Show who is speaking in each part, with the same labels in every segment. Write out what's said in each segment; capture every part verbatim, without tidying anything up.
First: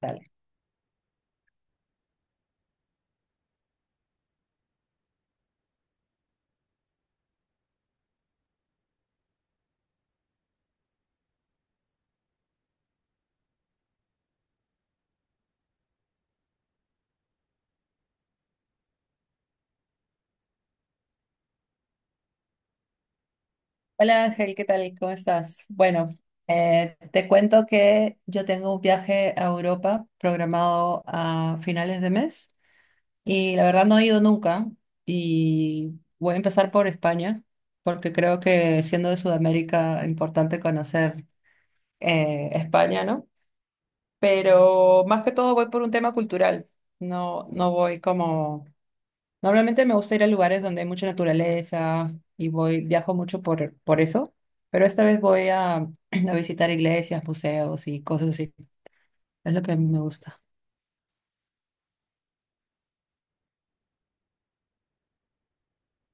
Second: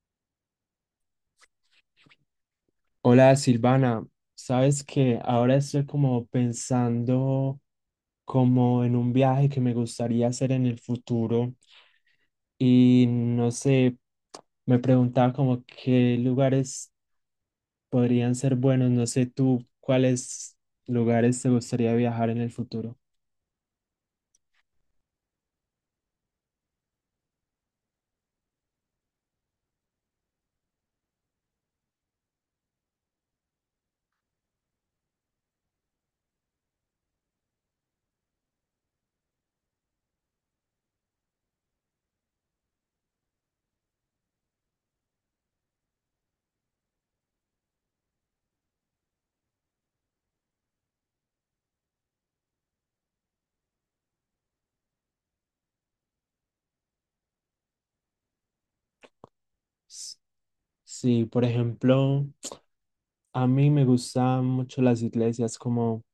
Speaker 1: Dale.
Speaker 2: Hola Silvana, sabes que ahora estoy como pensando como en un viaje que me gustaría hacer en el futuro y no sé, me preguntaba como qué lugares podrían ser buenos, no sé tú cuáles lugares te gustaría viajar en el futuro.
Speaker 1: Hola Ángel, ¿qué tal? ¿Cómo estás? Bueno, eh, te cuento que yo tengo un viaje a Europa programado a finales de mes. Y la verdad no he ido nunca y voy a empezar por España, porque creo que siendo de Sudamérica importante conocer eh, España, ¿no? Pero más que todo voy por un tema cultural, no, no voy como... Normalmente me gusta ir a lugares donde hay mucha naturaleza y voy, viajo mucho por, por eso, pero esta vez voy a, a visitar iglesias, museos y cosas así. Es lo que me
Speaker 2: S-
Speaker 1: gusta.
Speaker 2: Sí, por ejemplo, a mí me gustan mucho las iglesias, como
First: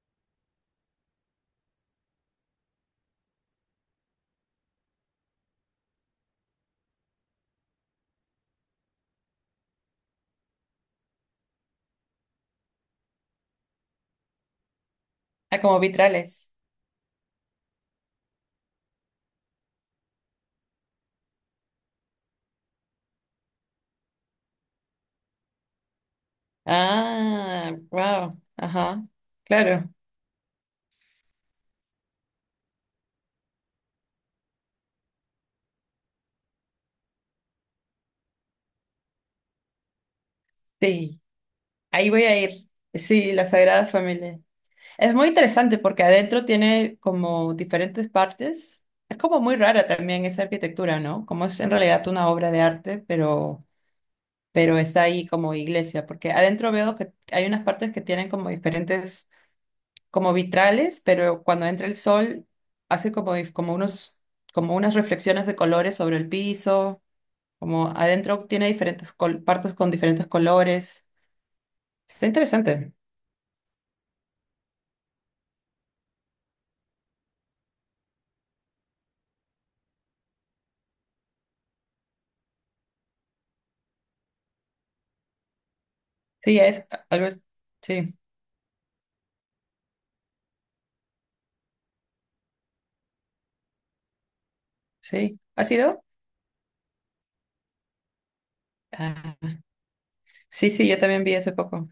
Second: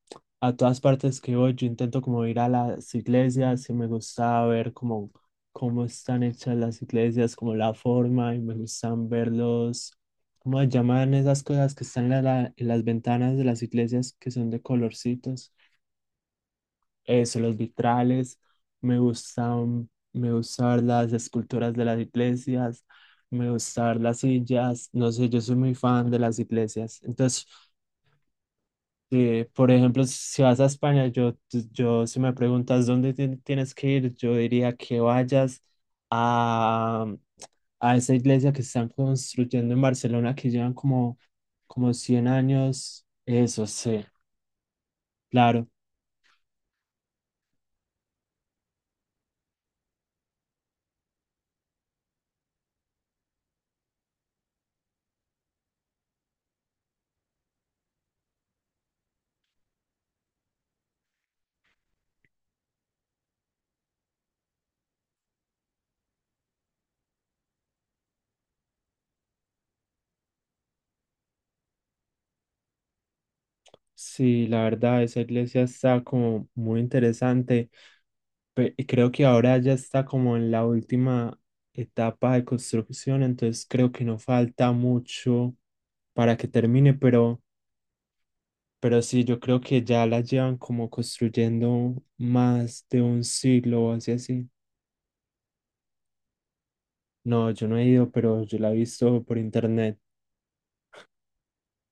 Speaker 2: a todas partes que voy, yo intento como ir a las iglesias y me gusta ver como cómo están hechas las iglesias, como la forma y me gustan verlos, cómo se llaman esas cosas que están en, la- la- en las ventanas de las iglesias que son de colorcitos,
Speaker 1: Ah, como vitrales.
Speaker 2: eso, los vitrales, me gustan, me gusta ver las esculturas de las iglesias, me gusta ver las sillas, no sé, yo soy muy fan de las iglesias, entonces...
Speaker 1: Ah, wow, ajá,
Speaker 2: Sí, por
Speaker 1: claro.
Speaker 2: ejemplo, si vas a España, yo, yo si me preguntas dónde ti- tienes que ir, yo diría que vayas a, a esa iglesia que están construyendo en Barcelona, que llevan como,
Speaker 1: Sí,
Speaker 2: como
Speaker 1: ahí voy
Speaker 2: cien
Speaker 1: a ir.
Speaker 2: años.
Speaker 1: Sí, la
Speaker 2: Eso
Speaker 1: Sagrada
Speaker 2: sí,
Speaker 1: Familia. Es muy
Speaker 2: claro.
Speaker 1: interesante porque adentro tiene como diferentes partes. Es como muy rara también esa arquitectura, ¿no? Como es en realidad una obra de arte, pero, pero está ahí como iglesia, porque adentro veo que hay unas partes que tienen como diferentes, como vitrales, pero cuando entra el sol hace como, como unos, como unas reflexiones de colores sobre el piso, como adentro tiene diferentes col- partes con diferentes colores. Está interesante.
Speaker 2: Sí, la verdad, esa iglesia está como muy interesante. pe- y Creo que ahora ya está como en la última etapa de construcción, entonces creo que no falta mucho para que
Speaker 1: Sí, es
Speaker 2: termine,
Speaker 1: algo.
Speaker 2: pero...
Speaker 1: es- Sí,
Speaker 2: Pero sí, yo creo que ya la llevan como construyendo más de un siglo o así así.
Speaker 1: sí. ¿Ha sido?
Speaker 2: No, yo no he ido, pero yo la he visto por
Speaker 1: Ah,
Speaker 2: internet.
Speaker 1: sí, sí, yo también vi hace poco.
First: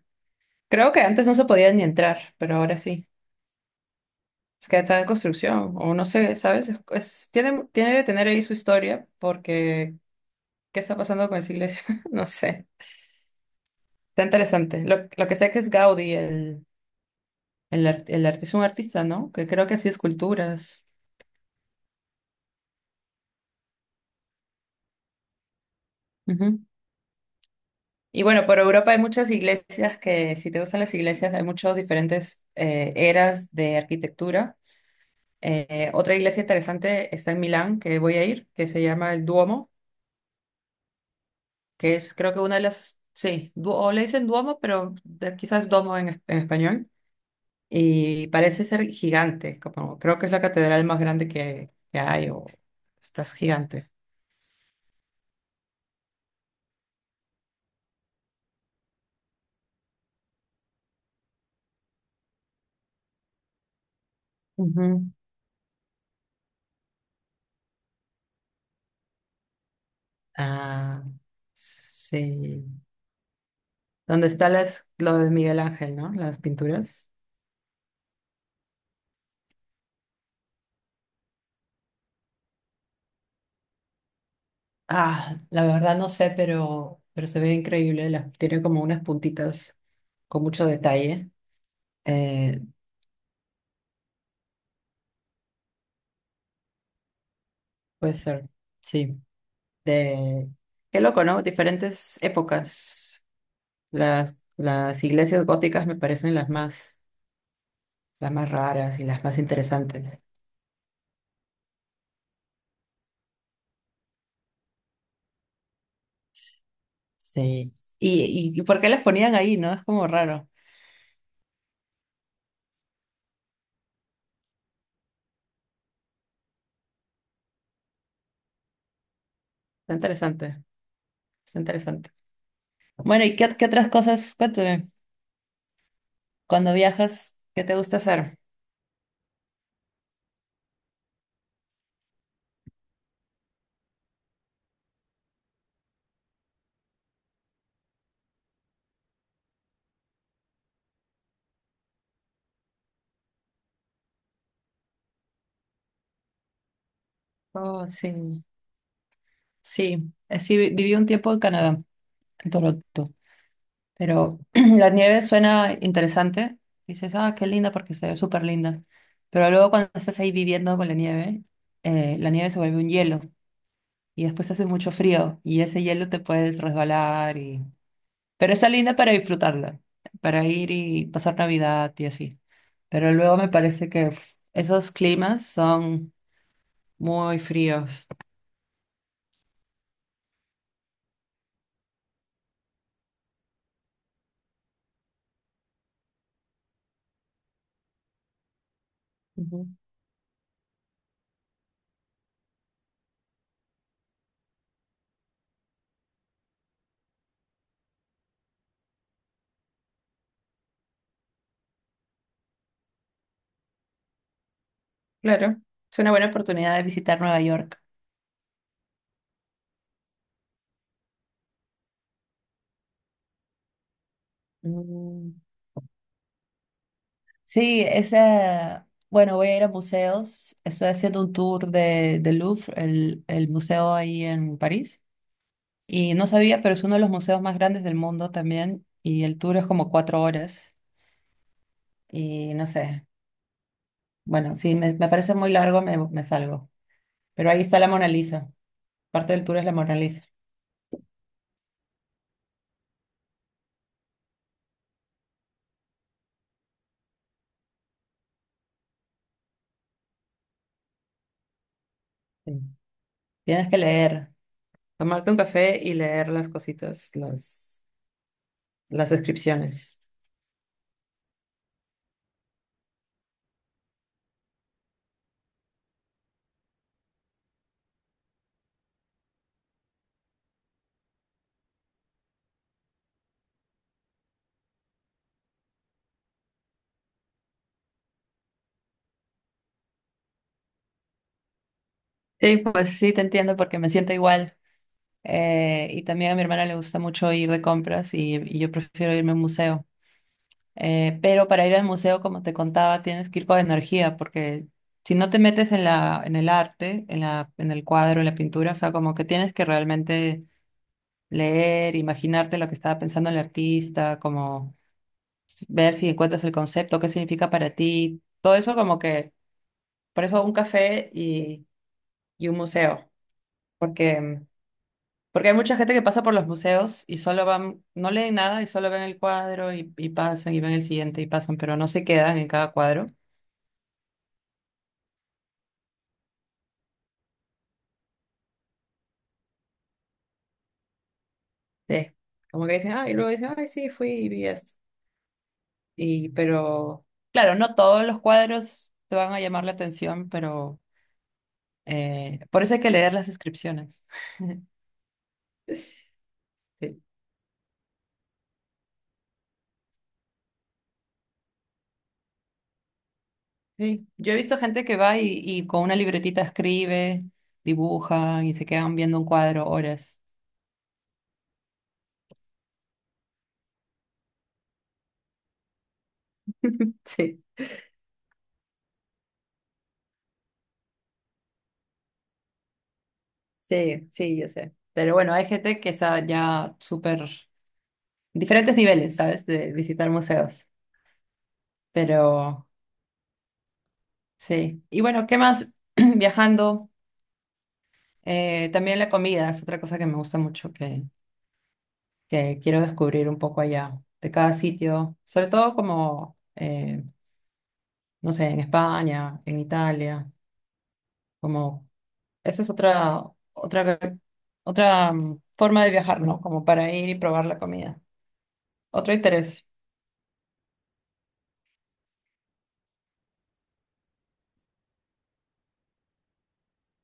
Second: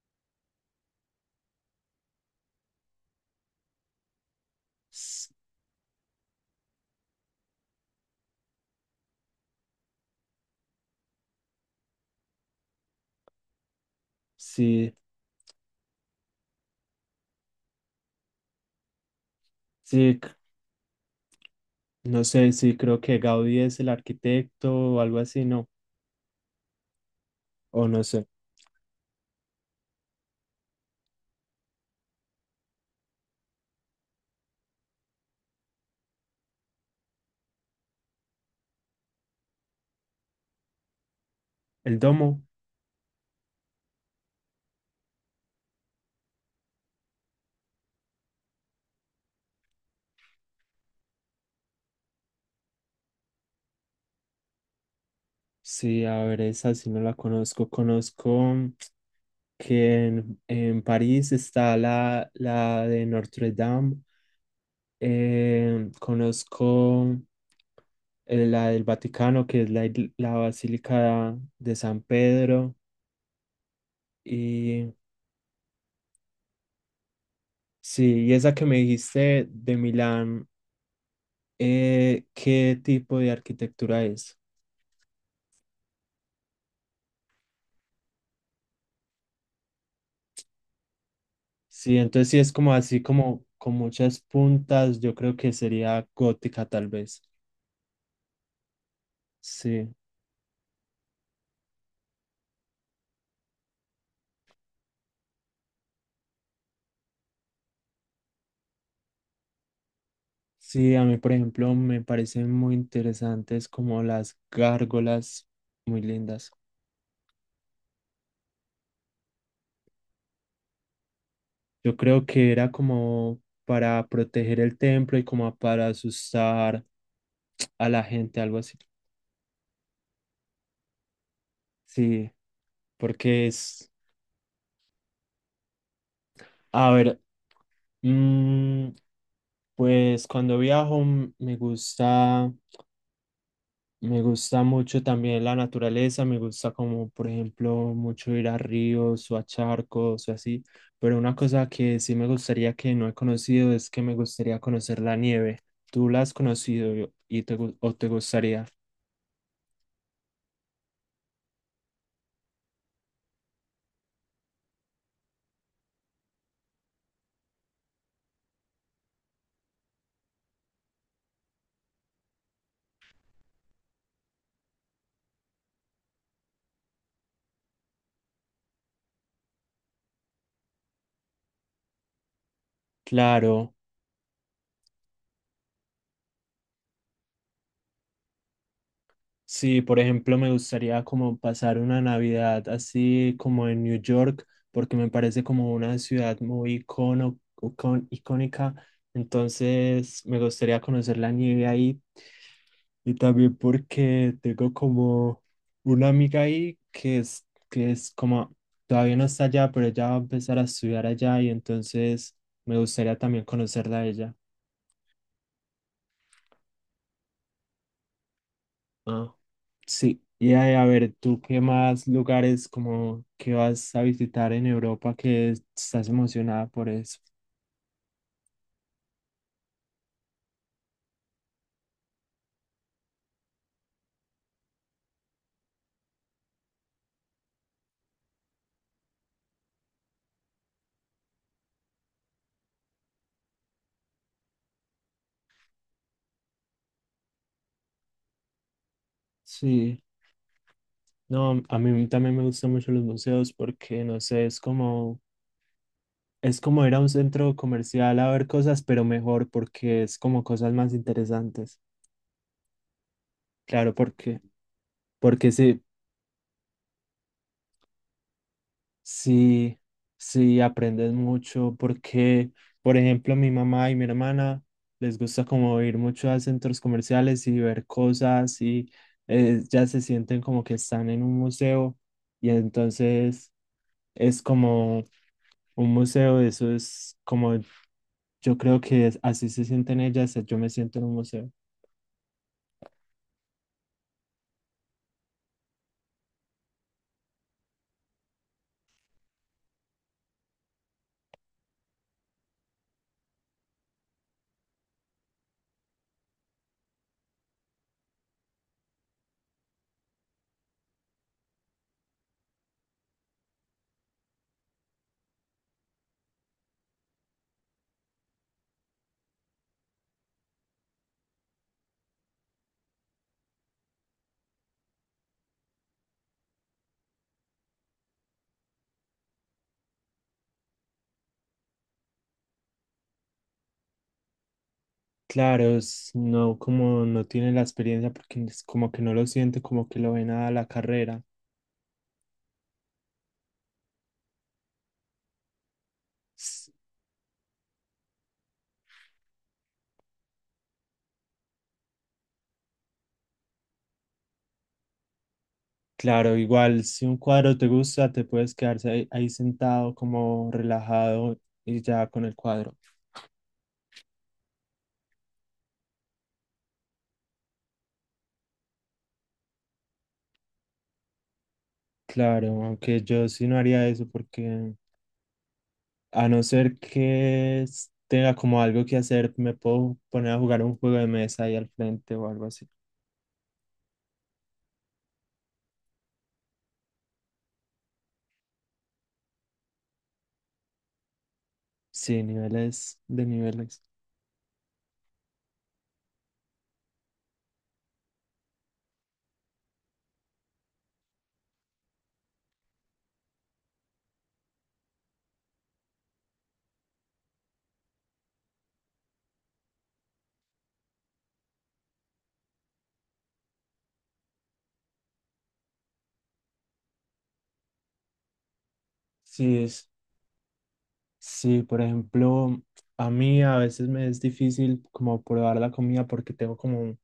Speaker 1: Creo que antes no se podía ni entrar, pero ahora sí. Es que está en
Speaker 2: S-
Speaker 1: construcción, o no sé, ¿sabes? Es, es- tiene, tiene que tener ahí su historia, porque ¿qué está pasando con esa iglesia? No sé. Está interesante.
Speaker 2: Sí,
Speaker 1: Lo, lo que sé que es Gaudí, el, el, art- el arti- es un artista, ¿no? Que creo que hacía
Speaker 2: sí, c-
Speaker 1: esculturas.
Speaker 2: no sé, sí, creo que Gaudí es el arquitecto o algo así, no,
Speaker 1: Ujú.
Speaker 2: o no
Speaker 1: Y
Speaker 2: sé.
Speaker 1: bueno, por Europa hay muchas iglesias que, si te gustan las iglesias, hay muchas diferentes eh, eras de arquitectura. Eh, otra iglesia interesante está en Milán, que voy a ir, que se llama el Duomo, que
Speaker 2: El
Speaker 1: es creo que
Speaker 2: Domo,
Speaker 1: una de las, sí, du- o le dicen Duomo, pero de- quizás Domo en, es- en español, y parece ser gigante, como, creo que es la catedral más grande que, que hay, o estás gigante.
Speaker 2: sí, a ver, esa sí no la conozco. Conozco que en, en París está la, la de Notre Dame.
Speaker 1: Ujú.
Speaker 2: Eh, conozco. Eh, la del Vaticano, que es la, il- la
Speaker 1: Ah,
Speaker 2: Basílica de San
Speaker 1: sí.
Speaker 2: Pedro.
Speaker 1: ¿Dónde está las,
Speaker 2: Y
Speaker 1: lo de Miguel Ángel, ¿no? Las pinturas.
Speaker 2: sí, y esa que me dijiste de Milán, eh, ¿qué tipo de arquitectura es?
Speaker 1: Ah, la verdad no sé, pero, pero se ve increíble, las, tiene como unas puntitas con mucho detalle.
Speaker 2: Sí, entonces sí es
Speaker 1: Eh,
Speaker 2: como así como con muchas puntas, yo creo que sería gótica tal vez.
Speaker 1: puede ser, sí.
Speaker 2: Sí.
Speaker 1: De... Qué loco, ¿no? Diferentes épocas. Las, las iglesias góticas me parecen las más, las más raras y las más interesantes.
Speaker 2: Sí, a mí, por ejemplo, me parecen muy interesantes como las gárgolas, muy lindas.
Speaker 1: Sí. ¿Y, y, y por qué las ponían ahí, no? Es como raro.
Speaker 2: Yo creo que era como para proteger el templo y como para asustar a la gente, algo así.
Speaker 1: Está interesante, está interesante.
Speaker 2: Sí,
Speaker 1: Bueno, ¿y
Speaker 2: porque
Speaker 1: qué, qué otras
Speaker 2: es,
Speaker 1: cosas? Cuéntame, cuando
Speaker 2: a ver,
Speaker 1: viajas, ¿qué te gusta hacer?
Speaker 2: mm, pues cuando viajo, mm, me gusta, me gusta mucho también la naturaleza, me gusta como, por ejemplo, mucho ir a ríos o a charcos o así, pero una cosa que sí me gustaría que no he conocido es que me gustaría conocer la nieve. ¿Tú la has conocido y te, gu-
Speaker 1: Oh,
Speaker 2: o te
Speaker 1: sí.
Speaker 2: gustaría?
Speaker 1: Sí, Eh, sí, vi- viví un tiempo en Canadá, en Toronto. Pero la nieve suena interesante. Dices, ah, qué linda porque se ve súper linda. Pero luego cuando estás ahí viviendo con la nieve, eh, la nieve se vuelve un hielo y después hace mucho frío y ese hielo te puedes resbalar y... Pero está linda para disfrutarla, para ir y pasar Navidad y así. Pero luego me
Speaker 2: Claro.
Speaker 1: parece que uf, esos climas son muy fríos.
Speaker 2: Sí, por ejemplo, me gustaría como pasar una Navidad así como en New York, porque me parece como una ciudad muy icono, icon- icónica.
Speaker 1: Ujú.
Speaker 2: Entonces, me gustaría conocer la nieve ahí y también porque tengo como una amiga ahí que es, que es como, todavía no está allá, pero ella va a empezar a estudiar allá y entonces me gustaría también conocerla a ella.
Speaker 1: Claro, es una buena oportunidad de visitar Nueva York.
Speaker 2: Ah. Sí, y a, a ver, ¿tú qué más lugares como que vas a visitar en Europa
Speaker 1: Mm.
Speaker 2: que estás emocionada por eso?
Speaker 1: Sí, ese bueno, voy a ir a museos. Estoy haciendo un tour de, del Louvre, el, el museo ahí en París. Y no sabía, pero es uno de los museos más grandes del mundo también. Y el tour es como cuatro horas. Y no sé, bueno, si me, me parece muy largo, me, me salgo. Pero ahí está la Mona Lisa. Parte del tour es la Mona
Speaker 2: Sí,
Speaker 1: Lisa.
Speaker 2: no, a mí también me gustan mucho los museos porque, no sé, es como, es como ir a un centro comercial a ver cosas, pero mejor porque es como cosas más interesantes.
Speaker 1: Sí. Tienes que
Speaker 2: Claro,
Speaker 1: leer,
Speaker 2: porque,
Speaker 1: tomarte un
Speaker 2: porque
Speaker 1: café
Speaker 2: sí,
Speaker 1: y leer las cositas, las, las
Speaker 2: sí,
Speaker 1: descripciones.
Speaker 2: sí, aprendes mucho porque, por ejemplo, mi mamá y mi hermana les gusta como ir mucho a centros comerciales y ver cosas y eh, ya se sienten como que están en un museo y entonces es como un museo, eso es como yo creo que es- así se sienten ellas, yo me siento en un museo.
Speaker 1: Sí, pues sí, te entiendo porque me siento igual. Eh, y también a mi hermana le gusta mucho ir de compras y, y yo prefiero irme a un museo. Eh, pero para ir al museo, como te contaba, tienes que ir con energía, porque si no te metes en la, en el arte, en la, en el cuadro, en la pintura, o sea, como que tienes que realmente leer, imaginarte lo que estaba pensando el artista, como ver si encuentras el concepto, qué significa para ti, todo eso como que, por eso un café y, y un museo, porque Porque hay mucha gente que pasa por los museos y solo van, no leen nada y solo ven el cuadro y, y pasan y ven el siguiente y pasan, pero no se quedan en cada cuadro.
Speaker 2: Claro, es- no como no tienen la experiencia porque es como que no lo sienten, como que lo ven a la carrera.
Speaker 1: Sí. Como que dicen, ah, y luego dicen, ay, sí, fui y vi esto. Y, pero, claro, no todos los cuadros te van a llamar la atención, pero eh, por eso hay que leer las inscripciones.
Speaker 2: Claro, igual
Speaker 1: Sí.
Speaker 2: si un cuadro te gusta, te puedes quedarse ahí, ahí sentado como relajado y ya con el cuadro.
Speaker 1: Sí. Yo he visto gente que va y, y con una libretita escribe, dibuja y se quedan viendo un cuadro horas.
Speaker 2: Claro, aunque yo sí no haría eso porque a no ser
Speaker 1: Sí.
Speaker 2: que s- tenga como algo que hacer, me puedo poner a jugar un juego de mesa ahí al frente o algo así.
Speaker 1: Sí, sí, yo sé. Pero bueno, hay gente que está ya súper diferentes niveles, ¿sabes? De visitar museos. Pero
Speaker 2: Sí, niveles de niveles.
Speaker 1: sí. Y bueno, ¿qué más? Viajando, eh, también la comida es otra cosa que me gusta mucho, que, que quiero descubrir un poco allá, de cada sitio, sobre todo como, eh, no sé, en España, en Italia, como, eso es otra, otra, otra mm, forma de viajar, ¿no? Como para ir y probar la comida. Otro
Speaker 2: Sí,
Speaker 1: interés.
Speaker 2: es, sí, por ejemplo, a mí a veces me es difícil como probar la comida porque tengo como un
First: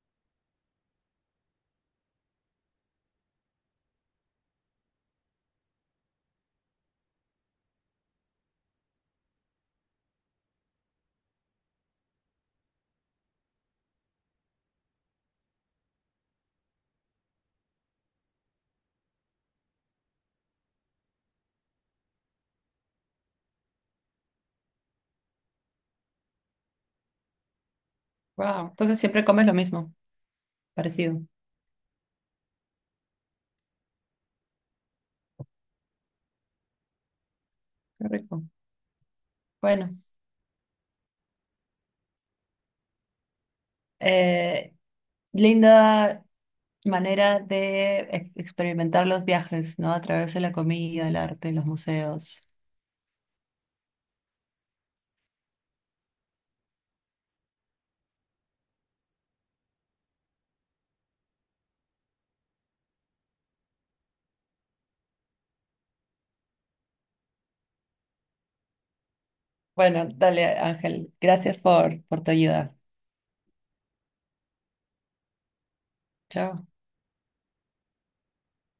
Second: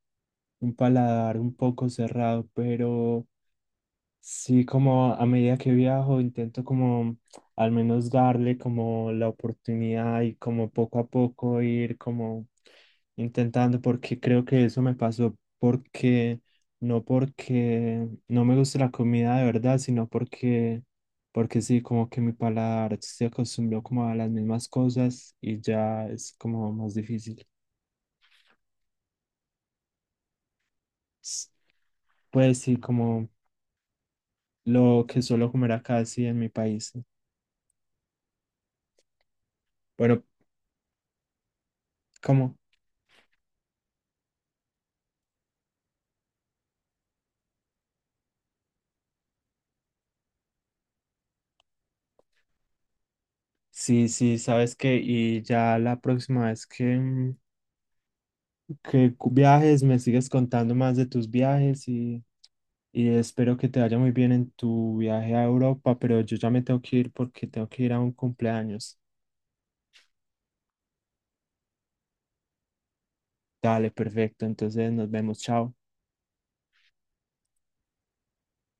Speaker 2: un paladar un poco cerrado, pero... Sí, como a medida que viajo, intento como al menos darle como la oportunidad y como poco a poco ir como intentando, porque creo que eso me pasó porque no porque no me gusta la comida de verdad, sino porque porque sí, como que mi paladar se acostumbró como a las mismas cosas y ya es como más difícil.
Speaker 1: Wow. Entonces siempre comes lo mismo, parecido.
Speaker 2: S- Pues sí, como lo que suelo comer acá, sí, en mi país.
Speaker 1: Qué rico. Bueno,
Speaker 2: Bueno, ¿cómo?
Speaker 1: eh, linda manera de ex- experimentar los viajes, ¿no? A través de la comida, el arte, los museos.
Speaker 2: Sí, sí, sabes que y ya la próxima vez que, mm, que cu- viajes me sigues contando más de tus viajes y, y espero que te vaya muy bien en tu viaje a Europa, pero yo ya me tengo que ir porque tengo que ir a un cumpleaños.
Speaker 1: Bueno, dale, Ángel. Gracias por, por tu ayuda.
Speaker 2: Dale, perfecto, entonces nos vemos, chao.
Speaker 1: Chao.